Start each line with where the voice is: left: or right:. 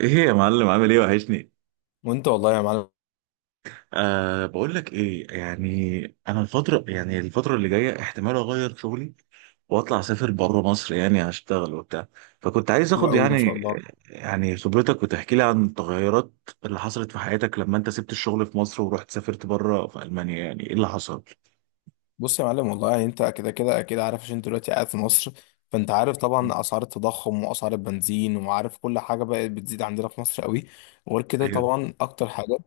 right: ايه يا معلم، عامل ايه؟ وحشني.
left: وانت والله يا معلم.
right: بقول لك ايه، يعني انا الفتره اللي جايه، احتمال اغير شغلي واطلع اسافر بره مصر، يعني اشتغل وبتاع. فكنت عايز
left: حلو
right: اخد،
left: قوي، ما
right: يعني
left: شاء الله.
right: خبرتك وتحكي لي عن التغيرات اللي حصلت في حياتك لما انت سبت الشغل في مصر ورحت سافرت بره في المانيا، يعني ايه اللي حصل؟
left: بص يا معلم، والله يعني انت كده كده اكيد عارف، عشان انت دلوقتي قاعد في مصر. فانت عارف طبعا اسعار التضخم واسعار البنزين، وعارف كل حاجه بقت بتزيد عندنا في مصر قوي. وغير كده
right: ايوه.
left: طبعا اكتر حاجات.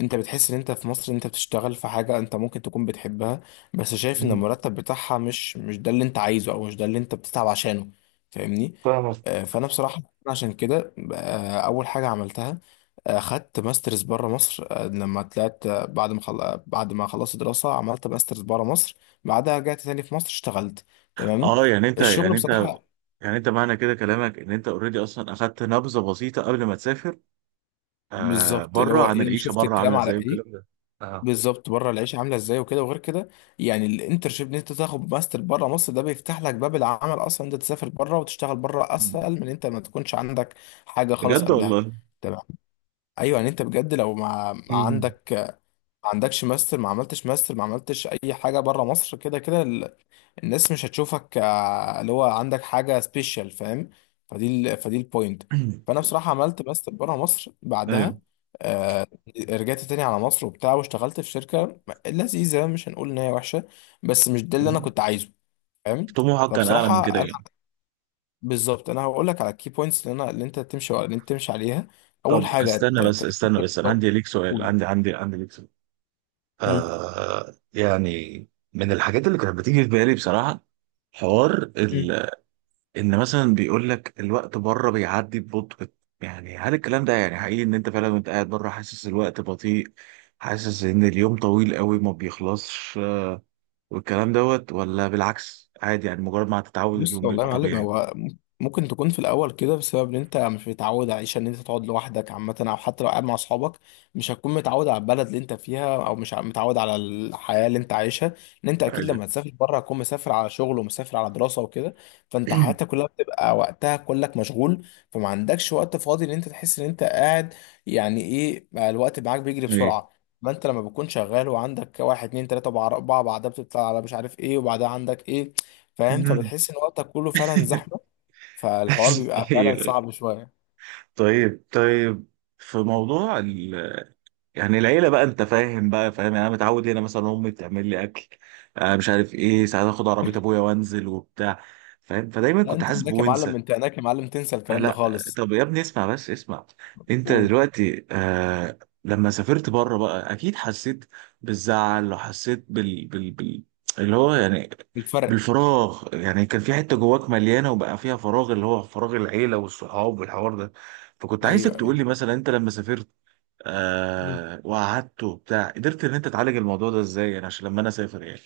left: انت بتحس ان انت في مصر انت بتشتغل في حاجة انت ممكن تكون بتحبها، بس شايف ان المرتب بتاعها مش ده اللي انت عايزه، او مش ده اللي انت بتتعب عشانه. فاهمني؟
right: فاهمك.
left: فانا بصراحة عشان كده، اول حاجة عملتها، خدت ماسترز بره مصر. لما طلعت، بعد ما خلصت دراسة، عملت ماسترز بره مصر. بعدها رجعت تاني في مصر، اشتغلت. تمام.
right: اه،
left: الشغل بصراحة
right: يعني انت، معنى كده كلامك ان انت اوريدي اصلا اخدت نبذه بسيطه قبل ما تسافر،
left: بالظبط اللي
right: بره،
left: هو
right: عن
left: ايه، انا
right: العيشه
left: شفت
right: بره
left: الكلام
right: عامله
left: على
right: ازاي والكلام
left: ايه
right: ده. اه.
left: بالظبط، بره العيشه عامله ازاي وكده. وغير كده يعني الانترشيب ان انت تاخد ماستر بره مصر، ده بيفتح لك باب العمل. اصلا انت تسافر بره وتشتغل بره
right: مم.
left: اسهل من انت ما تكونش عندك حاجه خالص
right: بجد
left: قبلها.
right: والله.
left: تمام. ايوه يعني انت بجد لو ما
right: مم.
left: عندك، ما عندكش ماستر، ما عملتش ماستر، ما عملتش اي حاجه بره مصر، كده كده الناس مش هتشوفك اللي هو عندك حاجة سبيشال. فاهم؟ فدي البوينت. فأنا بصراحة عملت ماستر بره مصر،
right: ايوه.
left: بعدها آه رجعت تاني على مصر وبتاع، واشتغلت في شركة لذيذة، مش هنقول إن هي وحشة، بس مش ده اللي أنا
right: مم.
left: كنت عايزه. فاهم؟
right: طموحك كان اعلى من كده،
left: فبصراحة أنا
right: يعني.
left: بالظبط أنا هقول لك على الكي بوينتس اللي أنت تمشي عليها. أول
right: طب
left: حاجة
right: استنى بس استنى بس انا عندي ليك سؤال.
left: قول.
right: يعني من الحاجات اللي كانت بتيجي في بالي بصراحه، حوار
left: مم.
right: ال... ان مثلا بيقول لك الوقت بره بيعدي ببطء، يعني هل الكلام ده يعني حقيقي، ان انت فعلا وانت قاعد بره حاسس الوقت بطيء، حاسس ان اليوم طويل قوي ما بيخلصش والكلام دوت؟ ولا بالعكس عادي، يعني مجرد ما هتتعود
left: بص
right: اليوم
left: والله
right: بيبقى
left: يا معلم،
right: طبيعي؟
left: هو ممكن تكون في الاول كده بسبب ان انت مش متعود عايش ان انت تقعد لوحدك عامه، او حتى لو قاعد مع اصحابك، مش هتكون متعود على البلد اللي انت فيها، او مش متعود على الحياه اللي انت عايشها. ان انت اكيد
right: ايوه.
left: لما تسافر بره هتكون مسافر على شغل ومسافر على دراسه وكده. فانت حياتك كلها بتبقى وقتها كلك مشغول، فما عندكش وقت فاضي ان انت تحس ان انت قاعد. يعني ايه بقى، الوقت معاك بيجري
right: ايوه.
left: بسرعه. ما انت لما بتكون شغال وعندك واحد اتنين تلاته اربعه، بعدها بتطلع على مش عارف ايه، وبعدها عندك ايه. فاهم؟
right: مم.
left: فبتحس ان وقتك كله فعلا زحمه. فالحوار بيبقى فعلا
right: أيوه.
left: صعب شويه.
right: طيب، طيب، في موضوع ال... يعني العيله بقى، انت فاهم، يعني انا متعود هنا مثلا امي تعمل لي اكل، مش عارف ايه، ساعات اخد عربيه ابويا وانزل وبتاع. فاهم. فدايما
left: لا،
right: كنت
left: انت
right: حاسس
left: هناك يا
right: بونس.
left: معلم، انت هناك يا معلم، تنسى الكلام ده
right: لا.
left: خالص.
right: طب يا ابني، اسمع بس اسمع. انت
left: قول.
right: دلوقتي لما سافرت بره، بقى اكيد حسيت بالزعل، وحسيت اللي هو يعني
left: الفرق.
right: بالفراغ، يعني كان في حتة جواك مليانة وبقى فيها فراغ، اللي هو فراغ العيلة والصحاب والحوار ده. فكنت عايزك تقول
left: ايوه،
right: لي مثلا انت لما سافرت
left: ايوه.
right: وقعدت وبتاع، قدرت ان انت تعالج الموضوع ده ازاي؟ يعني عشان لما انا اسافر، يعني.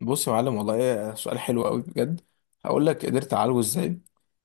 left: بص يا معلم، والله سؤال حلو قوي بجد. هقول لك قدرت اعالجه ازاي.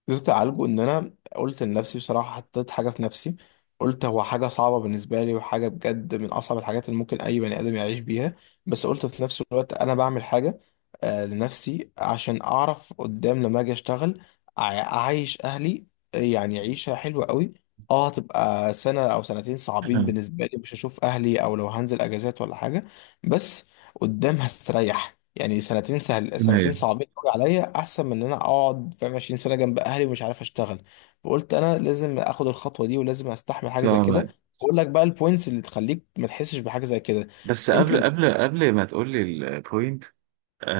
left: قدرت اعالجه ان انا قلت لنفسي بصراحه، حطيت حاجه في نفسي، قلت هو حاجه صعبه بالنسبه لي، وحاجه بجد من اصعب الحاجات اللي ممكن اي بني ادم يعيش بيها، بس قلت في نفس الوقت انا بعمل حاجه لنفسي، عشان اعرف قدام لما اجي اشتغل اعيش اهلي يعني عيشه حلوه قوي. اه، هتبقى سنه او سنتين صعبين بالنسبه لي، مش هشوف اهلي، او لو هنزل اجازات ولا حاجه، بس قدام هستريح. يعني سنتين سهل، سنتين صعبين قوي عليا احسن من ان انا اقعد فاهم 20 سنه جنب اهلي ومش عارف اشتغل. فقلت انا لازم اخد الخطوه دي، ولازم استحمل حاجه زي
right: تمام.
left: كده. اقول لك بقى البوينتس اللي تخليك ما تحسش بحاجه زي كده.
right: بس
left: انت
right: قبل
left: لما...
right: قبل قبل ما تقول لي البوينت،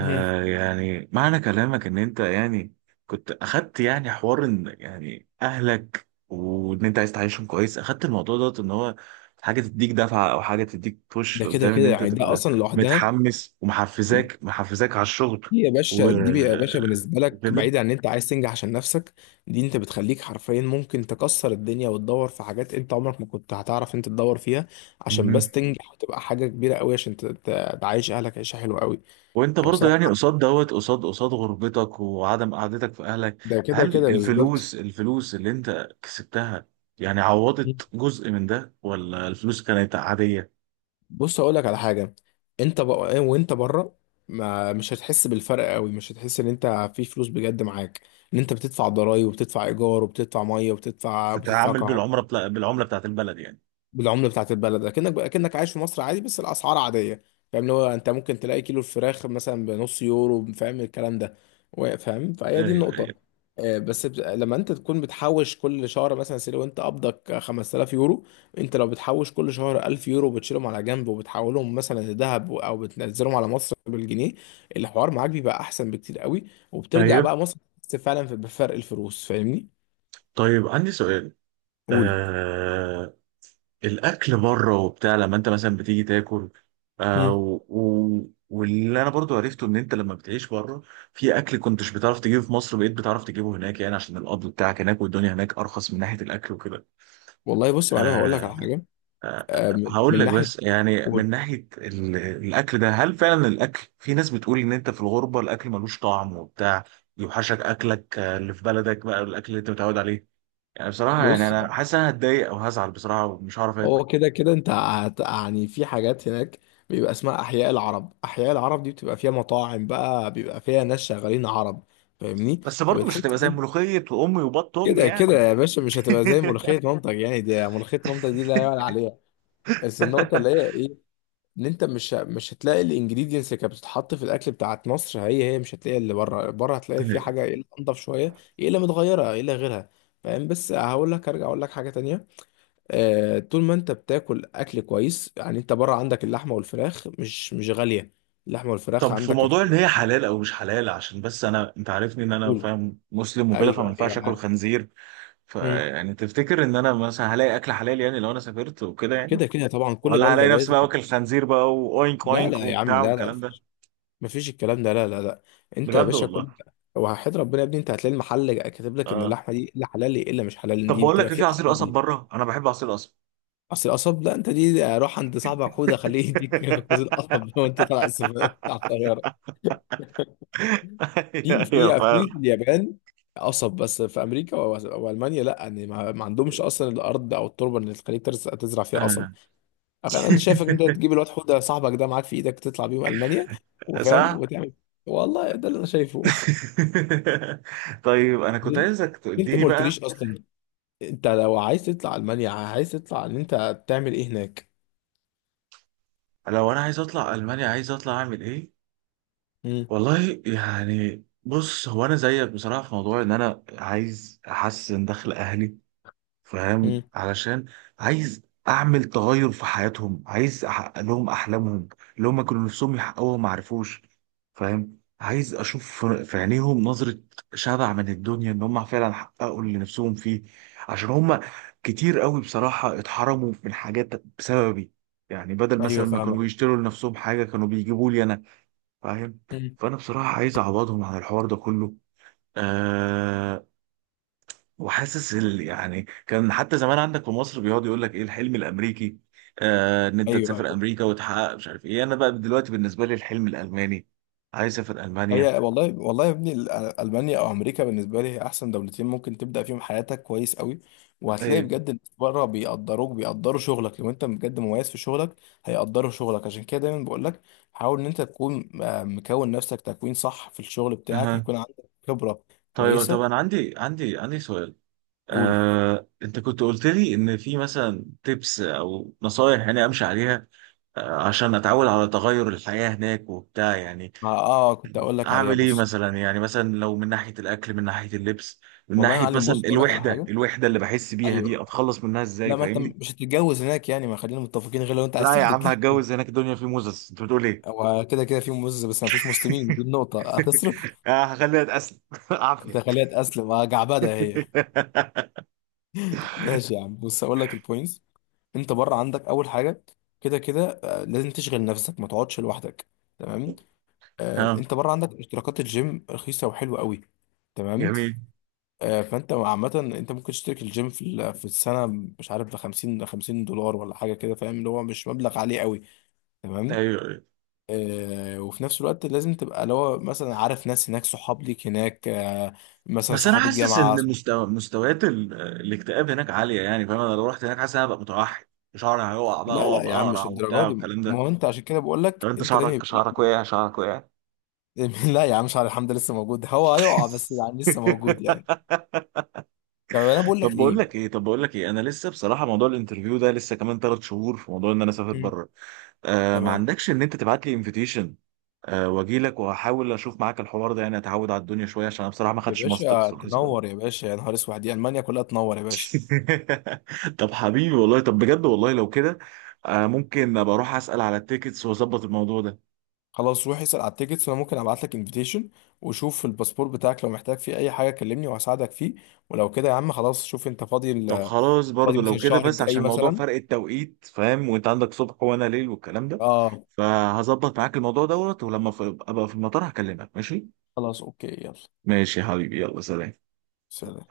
left: مهم.
right: يعني معنى كلامك ان انت يعني كنت اخدت يعني حوار، ان يعني اهلك وان انت عايز تعيشهم كويس، اخدت الموضوع دوت ان هو حاجه تديك دفعه، او حاجه تديك بوش
left: ده كده
right: لقدام،
left: كده
right: ان انت
left: يعني ده
right: تبقى
left: اصلا لوحدها.
right: متحمس ومحفزاك على الشغل
left: دي يا
right: و-
left: باشا، دي يا باشا، بالنسبه لك
right: وكده
left: بعيد عن ان انت عايز تنجح عشان نفسك، دي انت بتخليك حرفيا ممكن تكسر الدنيا، وتدور في حاجات انت عمرك ما كنت هتعرف انت تدور فيها، عشان
right: مهم.
left: بس تنجح وتبقى حاجه كبيره قوي، عشان تعيش اهلك عيشه حلوه قوي.
right: وانت برضه يعني
left: فبصراحه
right: قصاد دوت، قصاد غربتك وعدم قعدتك في اهلك،
left: ده كده
right: هل
left: كده
right: الفلوس
left: بالظبط.
right: الفلوس اللي انت كسبتها يعني عوضت جزء من ده، ولا الفلوس كانت عادية؟
left: بص اقول لك على حاجه، انت بقى وانت بره ما مش هتحس بالفرق قوي، مش هتحس ان انت في فلوس بجد معاك، ان انت بتدفع ضرايب، وبتدفع ايجار، وبتدفع ميه، وبتدفع
right: تتعامل
left: كهرباء.
right: بالعمله بتاعت البلد، يعني.
left: بالعمله بتاعت البلد، اكنك عايش في مصر عادي، بس الاسعار عاديه. فاهم؟ اللي هو انت ممكن تلاقي كيلو الفراخ مثلا بنص يورو. فاهم الكلام ده؟ فاهم؟ فهي دي
right: ايوه،
left: النقطه.
right: ايوه.
left: لما انت تكون بتحوش كل شهر، مثلا سي، لو انت قبضك 5000 يورو، انت لو بتحوش كل شهر 1000 يورو بتشيلهم على جنب، وبتحولهم مثلا لذهب، او بتنزلهم على مصر بالجنيه، الحوار معاك بيبقى احسن بكتير قوي. وبترجع
right: طيب،
left: بقى مصر، تحس فعلا بفرق الفلوس. فاهمني؟
right: طيب، عندي سؤال.
left: قول.
right: آه الاكل بره وبتاع، لما انت مثلا بتيجي تاكل،
left: مم.
right: واللي انا برضو عرفته ان انت لما بتعيش بره، في اكل كنتش بتعرف تجيبه في مصر بقيت بتعرف تجيبه هناك، يعني عشان القبض بتاعك هناك والدنيا هناك ارخص من ناحيه الاكل وكده.
left: والله بص يا معلم، هقول لك على
right: آه...
left: حاجه من
right: هقول لك
left: ناحيه.
right: بس، يعني
left: قول.
right: من ناحية الأكل ده، هل فعلا الأكل، في ناس بتقول إن أنت في الغربة الأكل ملوش طعم وبتاع، يوحشك أكلك اللي في بلدك، بقى الأكل اللي أنت متعود عليه. يعني بصراحة، يعني
left: بص
right: أنا حاسس إن أنا هتضايق أو هزعل بصراحة ومش هعرف آكل.
left: هو كده كده انت يعني في حاجات هناك بيبقى اسمها احياء العرب. دي بتبقى فيها مطاعم بقى، بيبقى فيها ناس شغالين عرب. فاهمني؟
right: بس برضه مش
left: فبتحس
right: هتبقى زي ملوخية وأمي وبط أمي،
left: كده كده
right: يعني.
left: يا باشا، مش هتبقى زي ملوخية مامتك. يعني دي ملوخية مامتك، دي لا يعلى عليها. بس النقطة اللي هي ايه؟ ان انت مش هتلاقي الانجريدينتس اللي كانت بتتحط في الاكل بتاعت مصر هي هي. مش هتلاقي اللي بره. بره هتلاقي في حاجة ايه اللي انضف شوية، ايه اللي متغيرة، ايه اللي غيرها. فاهم؟ بس هقول لك، ارجع اقول لك حاجة تانية. طول ما انت بتاكل اكل كويس، يعني انت بره عندك اللحمه والفراخ مش غاليه. اللحمه والفراخ
right: طب في
left: عندك
right: موضوع إن
left: الكيلو...
right: هي حلال أو مش حلال، عشان بس أنت عارفني إن أنا
left: بقول.
right: فاهم مسلم وكده، فما
left: ايوه، ايوه،
right: ينفعش آكل
left: عارف.
right: خنزير.
left: مم.
right: فيعني تفتكر إن أنا مثلا هلاقي أكل حلال، يعني لو أنا سافرت وكده، يعني؟
left: كده كده طبعا، كل
right: ولا
left: بلده
right: هلاقي نفسي
left: لازم.
right: بقى واكل خنزير بقى، واوينك
left: لا
right: اوينك
left: لا يا عم،
right: وبتاع
left: لا لا،
right: والكلام ده؟
left: مفيش. مفيش الكلام ده، لا لا لا. انت يا
right: بجد
left: باشا
right: والله.
left: كل، وحياة ربنا يا ابني انت هتلاقي المحل كاتب لك ان
right: اه،
left: اللحمه دي لا حلال الا مش حلال.
right: طب
left: دي
right: بقول لك
left: بتبقى
right: إيه، في
left: فيها
right: عصير
left: قصب،
right: قصب
left: دي
right: بره؟ انا بحب عصير قصب.
left: اصل القصب. لا، انت دي روح عند صاحبك، خد خليه يديك جوز القصب وانت طالع السفارة.
right: ايوه،
left: في
right: أيوة،
left: اليابان قصب، بس في امريكا والمانيا لا. ان ما عندهمش اصلا الارض او التربه اللي تخليك تزرع فيها
right: فاهم.
left: قصب.
right: آه.
left: انا شايفك انت تجيب الواد حوده صاحبك ده معاك في ايدك تطلع بيهم المانيا وفاهم،
right: صح.
left: وتعمل... والله ده اللي انا شايفه.
right: طيب انا كنت
left: ليه-
right: عايزك
left: ليه انت
right: تديني
left: ما
right: بقى.
left: قلتليش اصلا؟ انت لو عايز تطلع المانيا، عايز تطلع ان انت تعمل ايه هناك؟
right: لو انا عايز اطلع المانيا، عايز اطلع اعمل ايه؟
left: امم
right: والله يعني بص، هو انا زيك بصراحه في موضوع ان انا عايز احسن دخل اهلي، فاهم؟
left: امم
right: علشان عايز اعمل تغير في حياتهم، عايز احقق لهم احلامهم اللي هم كانوا نفسهم يحققوها ما عرفوش. فاهم؟ عايز اشوف في عينيهم نظرة شبع من الدنيا، ان هم فعلا حققوا اللي نفسهم فيه، عشان هم كتير قوي بصراحة اتحرموا من حاجات بسببي، يعني بدل
left: ايوه،
right: مثلا ما كانوا
left: فاهمك.
right: يشتروا لنفسهم حاجة كانوا بيجيبوا لي انا. فاهم؟
left: امم
right: فانا بصراحة عايز اعوضهم عن الحوار ده كله. آه وحاسس يعني كان حتى زمان عندك في مصر بيقعد يقول لك ايه الحلم الامريكي، ان انت
left: ايوه.
right: تسافر امريكا وتحقق مش عارف ايه. انا بقى دلوقتي بالنسبه لي الحلم الالماني، عايز اسافر المانيا.
left: هي والله، والله يا ابني ألمانيا أو أمريكا بالنسبة لي هي أحسن دولتين ممكن تبدأ فيهم حياتك كويس قوي. وهتلاقي
right: ايه.
left: بجد الناس بره بيقدروك، بيقدروا شغلك لو أنت بجد مميز في شغلك. هيقدروا شغلك. عشان كده دايما بقول لك، حاول إن أنت تكون مكون نفسك تكوين صح في الشغل بتاعك،
right: أها.
left: يكون عندك خبرة
right: طيب، طب انا
left: كويسة.
right: عندي سؤال،
left: قول.
right: انت كنت قلت لي ان في مثلا تيبس او نصايح يعني امشي عليها، عشان اتعود على تغير الحياه هناك وبتاع، يعني.
left: ما كنت أقول لك عليها.
right: اعمل ايه
left: بص
right: مثلا؟ يعني مثلا لو من ناحيه الاكل، من ناحيه اللبس، من
left: والله يا
right: ناحيه
left: معلم،
right: مثلا
left: بص أقول لك على
right: الوحده
left: حاجة.
right: الوحده اللي بحس بيها دي،
left: أيوه.
right: اتخلص منها ازاي؟
left: لا، ما أنت
right: فاهمني.
left: مش هتتجوز هناك يعني، ما خلينا متفقين، غير لو أنت عايز
right: لا يا
left: تاخد
right: عم، هتجوز
left: الجنسية.
right: هناك، الدنيا في موزس، انت بتقول ايه؟
left: هو كده كده في موز، بس ما فيش مسلمين، دي النقطة. هتصرف؟
right: آه، هخليها اتقسم.
left: انت
right: عافيه.
left: خليها تأسلم جعبدة هي. ماشي يا عم، بص هقول لك البوينتس. انت بره عندك أول حاجة، كده كده لازم تشغل نفسك، ما تقعدش لوحدك. تمام.
right: اه.
left: انت بره عندك اشتراكات الجيم رخيصة وحلوة قوي. تمام.
right: جميل.
left: فانت عامة انت ممكن تشترك الجيم في السنة، مش عارف ب 50 50 دولار ولا حاجة كده. فاهم؟ اللي هو مش مبلغ عالي قوي. تمام.
right: ايوه، أيوة.
left: وفي نفس الوقت لازم تبقى اللي هو مثلا عارف ناس هناك، صحاب ليك هناك مثلا
right: بس انا
left: صحاب
right: حاسس
left: الجامعة
right: ان
left: صح...
right: مستويات الاكتئاب هناك عاليه، يعني. فاهم؟ انا لو رحت هناك حاسس ان انا هبقى متوحد، شعري هيقع بقى
left: لا لا
right: وابقى
left: يا عم،
right: اقرع
left: مش
right: وبتاع
left: الدرجة دي.
right: والكلام
left: ما
right: ده.
left: هو انت عشان كده بقول
right: طب
left: لك،
right: انت،
left: انت لازم
right: شعرك
left: يبقى ليك.
right: شعرك وقع؟ شعرك وقع؟
left: لا يا عم، مش على. الحمد لله لسه موجود. هو هيقع، بس يعني لسه موجود يعني. طب انا بقول لك
right: طب بقول
left: ايه.
right: لك ايه طب بقول لك ايه انا لسه بصراحه، موضوع الانترفيو ده لسه كمان 3 شهور، في موضوع ان انا اسافر
left: مم.
right: بره، ما
left: تمام.
right: عندكش ان انت تبعت لي انفيتيشن؟ واجي لك واحاول اشوف معاك الحوار ده، يعني اتعود على الدنيا شويه، عشان انا بصراحه ما
left: يا
right: خدتش
left: باشا
right: ماسترز ولا حاجة زي كده.
left: تنور، يا باشا يا نهار اسود، دي المانيا كلها تنور يا باشا.
right: طب حبيبي والله، طب بجد والله لو كده، ممكن ابقى اروح اسال على التيكتس واظبط الموضوع ده.
left: خلاص، روح اسال على التيكتس، وانا ممكن ابعت لك انفيتيشن، وشوف الباسبور بتاعك لو محتاج فيه اي حاجه كلمني وهساعدك فيه. ولو كده يا عم خلاص، شوف انت فاضي.
right: طب خلاص
left: فاضي
right: برضو
left: مثلا
right: لو كده،
left: الشهر
right: بس
left: الجاي
right: عشان موضوع
left: مثلا.
right: فرق التوقيت، فاهم، وانت عندك صبح وانا ليل والكلام ده،
left: اه.
right: فهظبط معاك الموضوع دوت، ولما ابقى في المطار هكلمك، ماشي؟
left: خلاص، اوكي يلا.
right: ماشي يا حبيبي، يلا، سلام.
left: سلام.